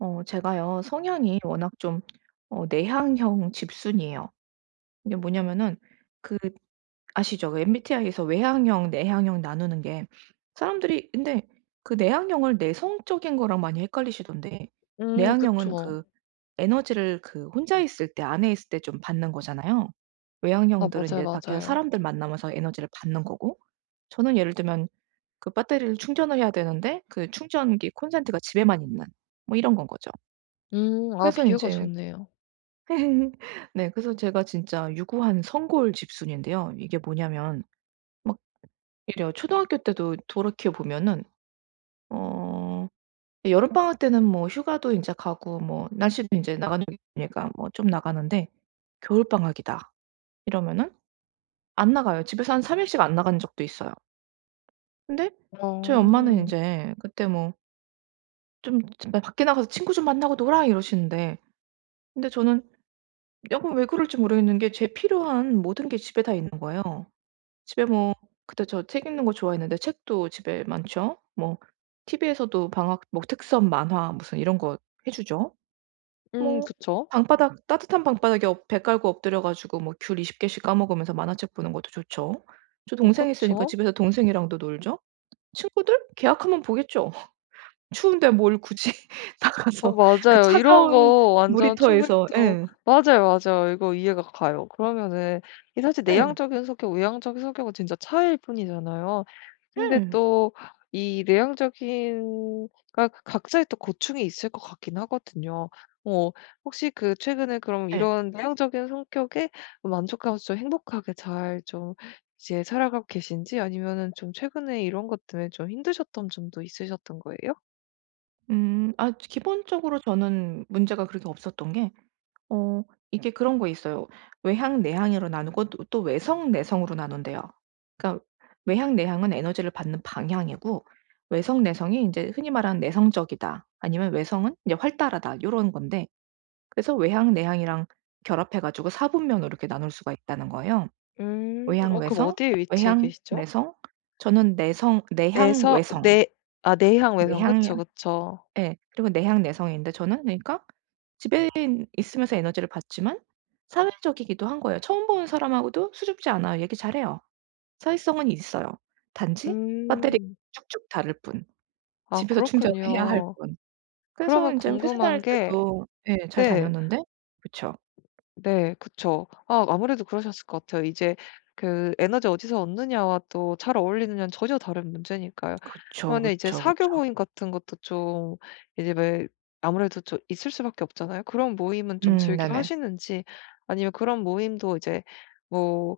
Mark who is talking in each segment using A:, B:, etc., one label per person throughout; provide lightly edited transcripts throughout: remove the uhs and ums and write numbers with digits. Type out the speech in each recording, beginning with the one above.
A: 제가요 성향이 워낙 좀 내향형 집순이에요. 이게 뭐냐면은 그 아시죠? 그 MBTI에서 외향형, 내향형 나누는 게 사람들이 근데 그 내향형을 내성적인 거랑 많이 헷갈리시던데 내향형은
B: 그쵸.
A: 그 에너지를 그 혼자 있을 때 안에 있을 때 좀 받는 거잖아요.
B: 아
A: 외향형들은 이
B: 맞아요,
A: 제 밖에서
B: 맞아요.
A: 사람들 만나면서 에너지를 받는 거고 저는 예를 들면 그 배터리를 충전을 해야 되는데 그 충전기 콘센트가 집에만 있는 뭐 이런 건 거죠.
B: 아
A: 그래서
B: 비유가
A: 인제
B: 좋네요.
A: 네, 그래서 제가 진짜 유구한 성골 집순인데요. 이게 뭐냐면 막 이래요. 초등학교 때도 돌이켜 보면은 어 여름방학 때는 뭐 휴가도 인제 가고 뭐 날씨도 인제 나가는 게니까 뭐 좀 나가는데 "겨울방학이다." 이러면은 안 나가요. 집에서 한 3 일씩 안 나간 적도 있어요. 근데 저희 엄마는
B: 어.
A: 인제 그때 뭐 "좀 나 밖에 나가서 친구 좀 만나고 놀아." 이러시는데 근데 저는 약간 왜 그럴지 모르겠는 게 제 필요한 모든 게 집에 다 있는 거예요. 집에 뭐 그때 저 책 읽는 거 좋아했는데 책도 집에 많죠. 뭐 티비에서도 방학 뭐 특선 만화 무슨 이런 거 해 주죠. 뭐
B: 그쵸.
A: 방바닥 따뜻한 방바닥에 엎 배 깔고 엎드려 가지고 뭐 귤 20 개씩 까 먹으면서 만화책 보는 것도 좋죠. 저 동
B: 어
A: 생 있으니까
B: 그쵸.
A: 집에서 동생이랑도 놀죠. 친구들? 계약하면 보겠죠. 추운데 뭘 굳이
B: 어
A: 나가서 그
B: 맞아요. 이런
A: 차가운
B: 거 완전 충분히
A: 놀이터에서.
B: 또
A: 예.
B: 맞아요, 맞아요. 이거 이해가 가요. 그러면은 이 사실
A: 예.
B: 내향적인 성격, 외향적인 성격은 진짜 차이일 뿐이잖아요. 근데
A: 예.
B: 또 이 내향적인 그 각자의 또 고충이 있을 것 같긴 하거든요. 어 혹시 그 최근에 그럼
A: 예.
B: 이런 내향적인 성격에 만족하면서 좀 행복하게 잘 좀 이제 살아가고 계신지 아니면은 좀 최근에 이런 것 때문에 좀 힘드셨던 점도 있으셨던 거예요?
A: 음. 아, 기본적으로 저는 문제가 그렇게 없었던 게 어 이게 그런 거 있어요. 외향, 내향으로 나누고 또 외성, 내성으로 나눈대요. 그러니까 외향, 내향은 에너지를 받는 방향이고 외성, 내성이 이제 흔히 말하는 내성적이다 아니면 외성은 이제 활달하다 이런 건데 그래서 외향, 내향이랑 결합해 가지고 사 분면으로 이렇게 나눌 수가 있다는 거예요.
B: 음.
A: 외향,
B: 어 그럼
A: 외성,
B: 어디에 위치해
A: 외향,
B: 계시죠?
A: 내성, 저는 내성 내향,
B: 내서
A: 외성,
B: 내 아 내향
A: 내
B: 외성
A: 향
B: 그쵸, 그쵸.
A: 예. 그리고 내향 내성인데 저는 그러니까 집에 있으면서 에너지를 받지만 사회적이기도 한 거예요. 처음 보는 사람하고도 수줍지 않아요. 얘기 잘해요. 사회성은 있어요. 단지 배터리가
B: 음.
A: 쭉쭉 닳을 뿐.
B: 아
A: 집에서 충전을 해야 할
B: 그렇군요.
A: 뿐. 그래서
B: 그러면
A: 인제 회사
B: 궁금한
A: 다닐
B: 게
A: 때도 예 잘
B: 네.
A: 다녔는데 그쵸.
B: 네. 그쵸. 아 아무래도 그러셨을 것 같아요. 이제 그 에너지 어디서 얻느냐와 또 잘 어울리느냐는 전혀 다른 문제니까요.
A: 그쵸,
B: 그러면 이제
A: 그쵸,
B: 사교
A: 그쵸.
B: 모임 같은 것도 좀 이제 왜 아무래도 좀 있을 수밖에 없잖아요. 그런 모임은 좀
A: 음,
B: 즐겨
A: 네네.
B: 하시는지 아니면 그런 모임도 이제 뭐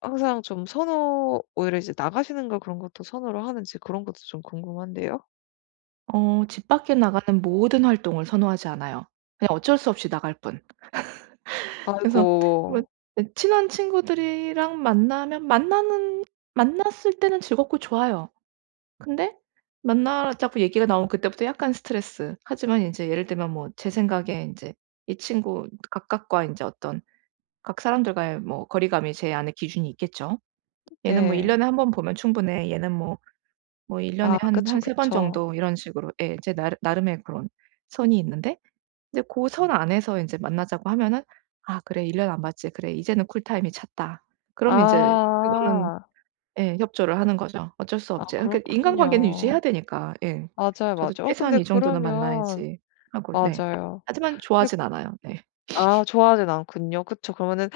B: 항상 좀 선호 오히려 이제 나가시는 걸 그런 것도 선호를 하는지 그런 것도 좀 궁금한데요.
A: 어, 집 밖에 나가는 모든 활동을 선호하지 않아요. 그냥 어쩔 수 없이 나갈 뿐. 그래서 뭐
B: 아이고.
A: 네, 친한 친구들이랑 만나면 만나는 만났을 때는 즐겁고 좋아요. 근데 만나자고 얘기가 나오면 그때부터 약간 스트레스. 하지만 인제 예를 들면 뭐 제 생각에 인제 이 친구 각각과 인제 어떤 각 사람들과의 뭐 거리감이 제 안에 기준이 있겠죠. 얘는 뭐 1
B: 네.
A: 년에 한 번 보면 충분해. 얘는 뭐 뭐 1 년에
B: 아
A: 한
B: 그쵸,
A: 한 3번
B: 그쵸.
A: 정도 이런 식으로 예 제 나름의 그런 선이 있는데 이제 그 선 안에서 인제 만나자고 하면은 '아 그래, 1년 안 봤지. 그래, 이제는 쿨타임이 찼다.' 그러면 인제 그거는
B: 아.
A: 예 협조를 하는 거죠. 어쩔 수
B: 아
A: 없지. 그러니까 인간관계는 유지해야
B: 그렇군요.
A: 되니까. 예.
B: 맞아요,
A: 저도
B: 맞아요. 어
A: '최소한
B: 근데
A: 이 정도는
B: 그러면
A: 만나야지.' 하고. 네.
B: 맞아요.
A: 하지만
B: 근데
A: 좋아하진 않아요. 네.
B: 아 좋아하진 않군요. 그쵸. 그러면은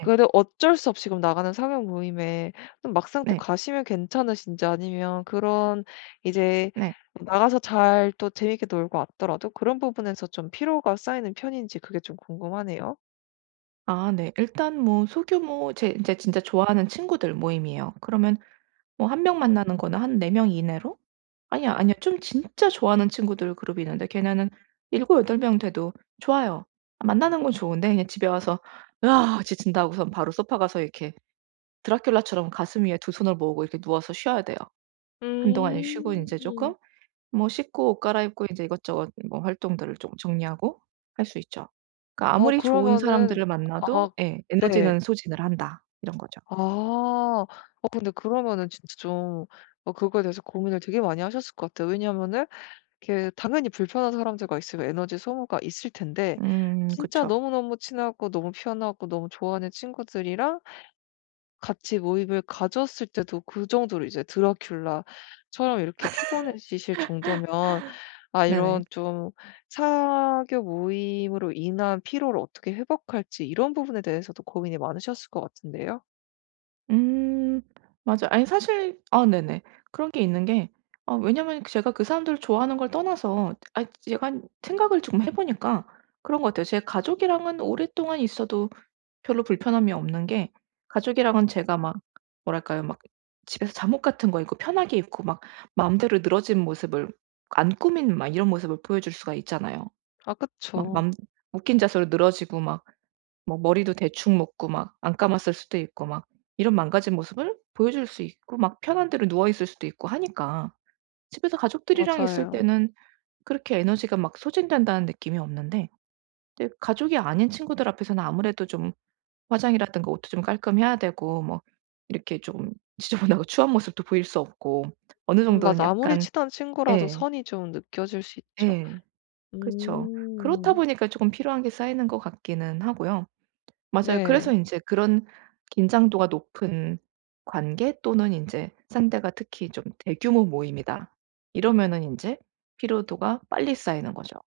A: 네.
B: 그래도 어쩔 수 없이 그럼 나가는 사교 모임에 또 막상 또
A: 네.
B: 가시면 괜찮으신지 아니면 그런 이제
A: 네.
B: 나가서 잘 또 재밌게 놀고 왔더라도 그런 부분에서 좀 피로가 쌓이는 편인지 그게 좀 궁금하네요.
A: 아 네. 일단 뭐 소규모 제 인제 진짜 좋아하는 친구들 모임이에요. 그러면 뭐 한 명 만나는 거는 한 네 명 이내로? 아니야, 아니야, 좀 진짜 좋아하는 친구들 그룹이 있는데 걔네는 일곱, 여덟 명 돼도 좋아요. 아, 만나는 건 좋은데 그냥 집에 와서 으아 지친다 고선 바로 소파 가서 이렇게 드라큘라처럼 가슴 위에 두 손을 모으고 이렇게 누워서 쉬어야 돼요. 한동안 쉬고 인제 쪼끔
B: 음.
A: 뭐 씻고 옷 갈아입고 인제 이것저것 뭐 활동들을 좀 정리하고 할 수 있죠. 그러니까
B: 어
A: 아무리 좋은
B: 그러면은
A: 사람들을 만나도
B: 아
A: 예
B: 네.
A: '에너지는 소진을 한다.' 이런 거죠.
B: 아. 어 근데 그러면은 진짜 좀 그거에 대해서 고민을 되게 많이 하셨을 것 같아요. 왜냐면은 그 당연히 불편한 사람들과 있으 에너지 소모가 있을 텐데 진짜
A: 그쵸.
B: 너무너무 친하고 너무 편하고 너무 좋아하는 친구들이랑 같이 모임을 가졌을 때도 그 정도로 이제 드라큘라처럼 이렇게 피곤해지실 정도면 아
A: 네네.
B: 이런 좀 사교 모임으로 인한 피로를 어떻게 회복할지 이런 부분에 대해서도 고민이 많으셨을 것 같은데요.
A: 음. 맞아, 아니 사실 아 네네. 그런 게 있는 게 왜냐면 제가 그 사람들을 좋아하는 걸 떠나서 아 제가 한 생각을 조금 해 보니까 그런 것 같아요. 제 가족이랑은 오랫동안 있어도 별로 불편함이 없는 게 가족이랑은 제가 막 뭐랄까요? 막 집에서 잠옷 같은 거 입고 편하게 입고 막 마음대로 늘어진 모습을 안 꾸민 막 이런 모습을 보여줄 수가 있잖아요.
B: 아
A: 막
B: 그쵸.
A: 맘 웃긴 자세로 늘어지고 막 뭐 머리도 대충 묶고 막 안 감았을 수도 있고 막 이런 망가진 모습을 보여줄 수 있고 막 편한 대로 누워 있을 수도 있고 하니까 집에서 가족들이랑 있을
B: 맞아요.
A: 때는 그렇게 에너지가 막 소진된다는 느낌이 없는데 이제 가족이 아닌 친구들 앞에서는 아무래도 좀 화장이라든가 옷도 좀 깔끔해야 되고 뭐 이렇게 좀 지저분하고 추한 모습도 보일 수 없고 어느 정도는
B: 맞아. 아무리
A: 약간.
B: 친한 친구라도
A: 예.
B: 선이 좀 느껴질 수 있죠.
A: 예. 그죠. 그렇다
B: 음.
A: 보니까 조금 필요한 게 쌓이는 것 같기는 하고요. 맞아요. 그래서
B: 네.
A: 인제 그런 긴장도가 높은 관계 또는 인제 상대가 특히 좀 대규모 모임이다. 이러면은 인제 피로도가 빨리 쌓이는 거죠.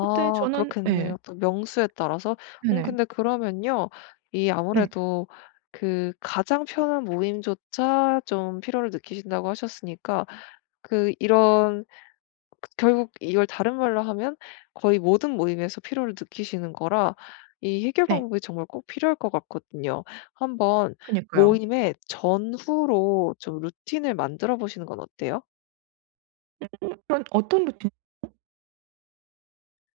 A: 그때 저는 예.
B: 그렇겠네요. 또 명수에 따라서.
A: 네네.
B: 근데 그러면요. 이
A: 네.
B: 아무래도 그 가장 편한 모임조차 좀 피로를 느끼신다고 하셨으니까 그 이런 결국 이걸 다른 말로 하면 거의 모든 모임에서 피로를 느끼시는 거라 이 해결
A: 네.
B: 방법이 정말 꼭 필요할 것 같거든요. 한번
A: 그니까요.
B: 모임의 전후로 좀 루틴을 만들어 보시는 건 어때요?
A: 그런 어떤 루틴.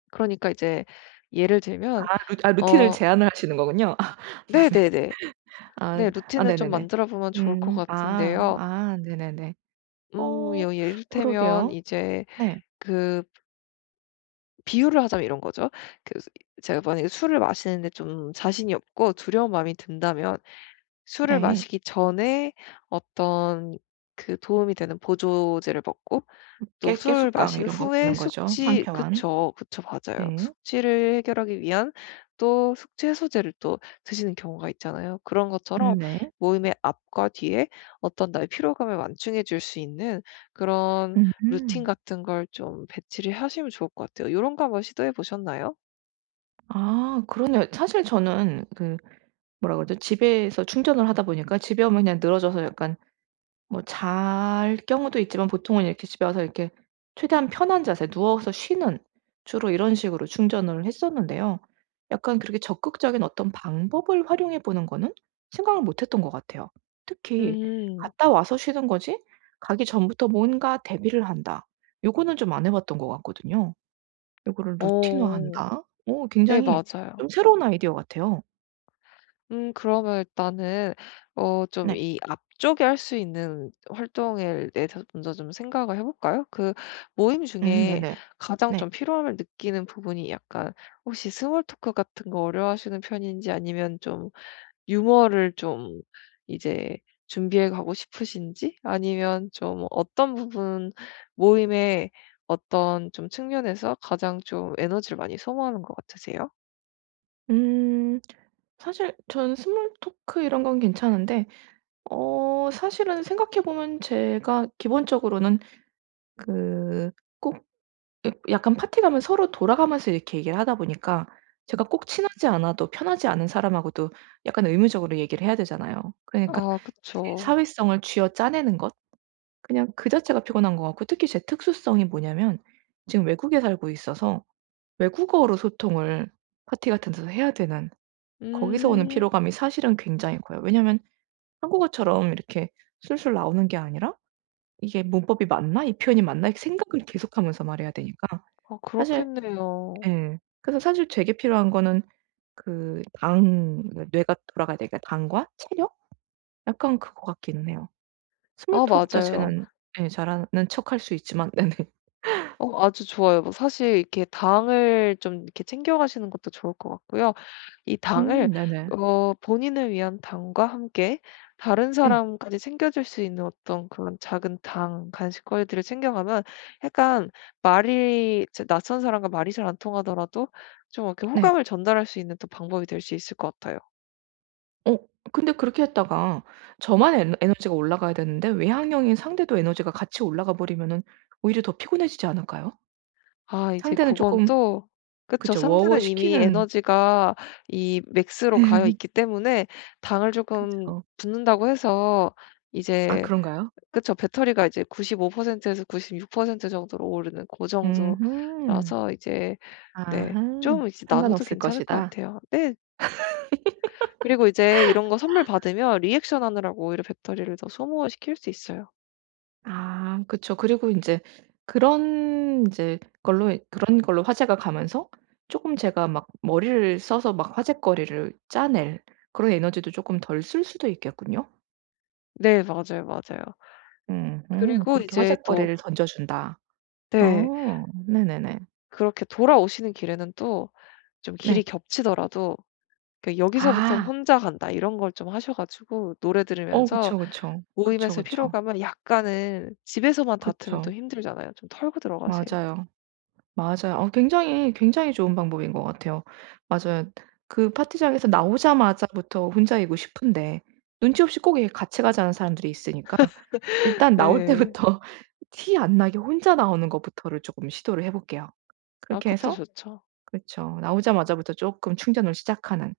B: 그러니까 이제 예를 들면
A: 아 루 아 루틴을
B: 어
A: 제안을 하시는 거군요. 아 네네.
B: 네네네.
A: 아
B: 네.
A: 아
B: 루틴을 좀
A: 네네네.
B: 만들어 보면 좋을 것
A: 음. 아.
B: 같은데요.
A: 아 네네네. 어
B: 여 예, 이를테면
A: 그러게요.
B: 이제
A: 네.
B: 그 비유를 하자면 이런 거죠. 그 수- 제가 만약에 술을 마시는데 좀 자신이 없고 두려운 마음이 든다면 술을
A: 네.
B: 마시기 전에 어떤 그 도움이 되는 보조제를 먹고 또
A: 깨
B: 술
A: 깨숙강
B: 마신
A: 이런 거
B: 후에
A: 보는 거죠,
B: 숙취
A: 상쾌한.
B: 그쵸. 그쵸. 맞아요.
A: 네.
B: 숙취를 해결하기 위한 또 숙취 해소제를 또 드시는 경우가 있잖아요. 그런 것처럼
A: 네.
B: 모임의 앞과 뒤에 어떤 나의 피로감을 완충해 줄 수 있는 그런 루틴
A: 음.
B: 같은 걸 좀 배치를 하시면 좋을 것 같아요. 요런 거 한번 시도해 보셨나요?
A: 아 그러네요. 사실 저는 그 뭐라 그러죠? 집에서 충전을 하다 보니까 집에 오면 그냥 늘어져서 약간 뭐 잘 경우도 있지만 보통은 이렇게 집에 와서 이렇게 최대한 편한 자세 누워서 쉬는 주로 이런 식으로 충전을 했었는데요. 약간 그렇게 적극적인 어떤 방법을 활용해 보는 거는 생각을 못 했던 것 같아요. 특히
B: 음.
A: '갔다 와서 쉬는 거지 가기 전부터 뭔가 대비를 한다.' 요거는 좀 안 해 봤던 것 같거든요. 요거를
B: 어.
A: 루틴화한다. 어
B: 네
A: 굉장히
B: 맞아요.
A: 좀 새로운 아이디어 같아요.
B: 그러면 일단은 어 좀
A: 네.
B: 이 앞쪽에 할 수 있는 활동에 대해서 먼저 좀 생각을 해 볼까요? 그 모임 중에
A: 네네.
B: 가장
A: 네.
B: 좀 필요함을 느끼는 부분이 약간 혹시 스몰 토크 같은 거 어려워하시는 편인지 아니면 좀 유머를 좀 이제 준비해 가고 싶으신지 아니면 좀 어떤 부분 모임의 어떤 좀 측면에서 가장 좀 에너지를 많이 소모하는 것 같으세요?
A: 음 사실 전 스몰 토크 이런 건 괜찮은데 어 사실은 생각해 보면 제가 기본적으로는 그 꼭 약 약간 파티 가면 서로 돌아가면서 이렇게 얘기를 하다 보니까 제가 꼭 친하지 않아도 편하지 않은 사람하고도 약간 의무적으로 얘기를 해야 되잖아요. 그러니까
B: 아
A: 제
B: 그쵸.
A: 사회성을 쥐어짜내는 것? 그냥 그 자체가 피곤한 것 같고 특히 제 특수성이 뭐냐면 지금 외국에 살고 있어서 외국어로 소통을 파티 같은 데서 해야 되는 거기서 오는
B: 음.
A: 피로감이 사실은 굉장히 커요. 왜냐면 한국어처럼 이렇게 술술 나오는 게 아니라 '이게 문법이 맞나? 이 표현이 맞나?' 이렇게 생각을 계속하면서 말해야 되니까
B: 아
A: 사실
B: 그렇겠네요.
A: 예. 그래서 사실 되게 필요한 거는 그당 그러니까 뇌가 돌아가야 되니까 당과 체력? 약간 그거 같기는 해요. 스몰
B: 아
A: 톡
B: 맞아요.
A: 자체는 예 잘하는 척할 수 있지만 네네.
B: 어 아주 좋아요. 뭐 사실 이렇게 당을 좀 이렇게 챙겨 가시는 것도 좋을 것 같고요. 이 당을
A: 네네.
B: 어 본인을 위한 당과 함께 다른
A: 예.
B: 사람까지 챙겨 줄 수 있는 어떤 그런 작은 당, 간식거리들을 챙겨 가면 약간 말이 제 낯선 사람과 말이 잘 안 통하더라도 좀 이렇게
A: 네.
B: 호감을 전달할 수 있는 또 방법이 될 수 있을 것 같아요.
A: 어 근데 그렇게 했다가 저만 에너지가 올라가야 되는데 외향형인 상대도 에너지가 같이 올라가 버리면은 오히려 더 피곤해지지 않을까요?
B: 아 이제
A: 상대는
B: 그건
A: 쪼끔
B: 또 그쵸.
A: 그쵸.
B: 상대는 이미
A: 워워시키는
B: 에너지가 이 맥스로 가여 있기 때문에 당을 조금
A: 그쵸.
B: 붓는다고 해서
A: 아
B: 이제
A: 그런가요?
B: 그쵸. 배터리가 이제 95% 에서 96% 정도로 오르는 고
A: 음음.
B: 정도라서 이제 네
A: 아하.
B: 좀 이제 나눠도
A: 상관없을
B: 괜찮을 것
A: 것이다.
B: 같아요. 네. 그리고 이제 이런 거 선물 받으면 리액션 하느라고 오히려 배터리를 더 소모시킬 수 있어요.
A: 아 그쵸. 그리고 인제 그런 인제 걸로 이 그런 걸로 화제가 가면서 쪼끔 제가 막 머리를 써서 막 화제거리를 짜낼 그런 에너지도 쪼끔 덜 쓸 수도 있겠군요.
B: 네 맞아요, 맞아요. 그리고
A: 그렇게
B: 이제 또
A: 화제거리를 던져준다.
B: 네
A: 어 네네네.
B: 그렇게 돌아오시는 길에는 또 좀 길이
A: 네.
B: 겹치더라도 그 '여기서부터는
A: 아.
B: 혼자 간다.' 이런 걸 좀 하셔 가지고 노래
A: 어
B: 들으면서
A: 그쵸, 그쵸.
B: 모임에
A: 그쵸,
B: 서
A: 그쵸.
B: 피로감은 약간은 집에서만 다투면
A: 그쵸.
B: 또 힘들잖아요. 좀 털고 들어가세요.
A: 맞아요. 맞아요. 어 굉장히, 굉장히 좋은 방법인 것 같아요. 맞아요. 그 파티장에서 나오자마자부터 혼자이고 싶은데 눈치 없이 꼭 이렇게 같이 가자는 사람들이 있으니까 일단 나올
B: 네.
A: 때부터 티 안 나게 혼자 나오는 것부터를 쪼끔 시도를 해 볼게요. 그렇게
B: 아카트
A: 해서
B: 좋죠.
A: 그쵸. 나오자마자부터 쪼끔 충전을 시작하는.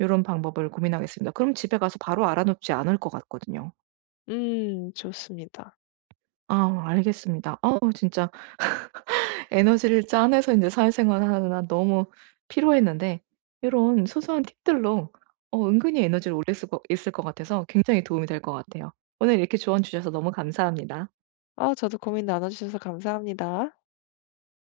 A: 요런 방법을 고민하겠습니다. 그럼 집에 가서 바로 알아놓지 않을 것 같거든요.
B: 좋습니다.
A: 아 알겠습니다. 어우 진짜 에너지를 짜내서 인제 사회생활을 하느라 너무 피로했는데 요런 소소한 팁들로 어 은근히 에너지를 올릴 수가 있을 것 같아서 굉장히 도움이 될 것 같아요. 오늘 이렇게 조언 주셔서 너무 감사합니다.
B: 아 저도 고민 나눠 주셔서 감사합니다.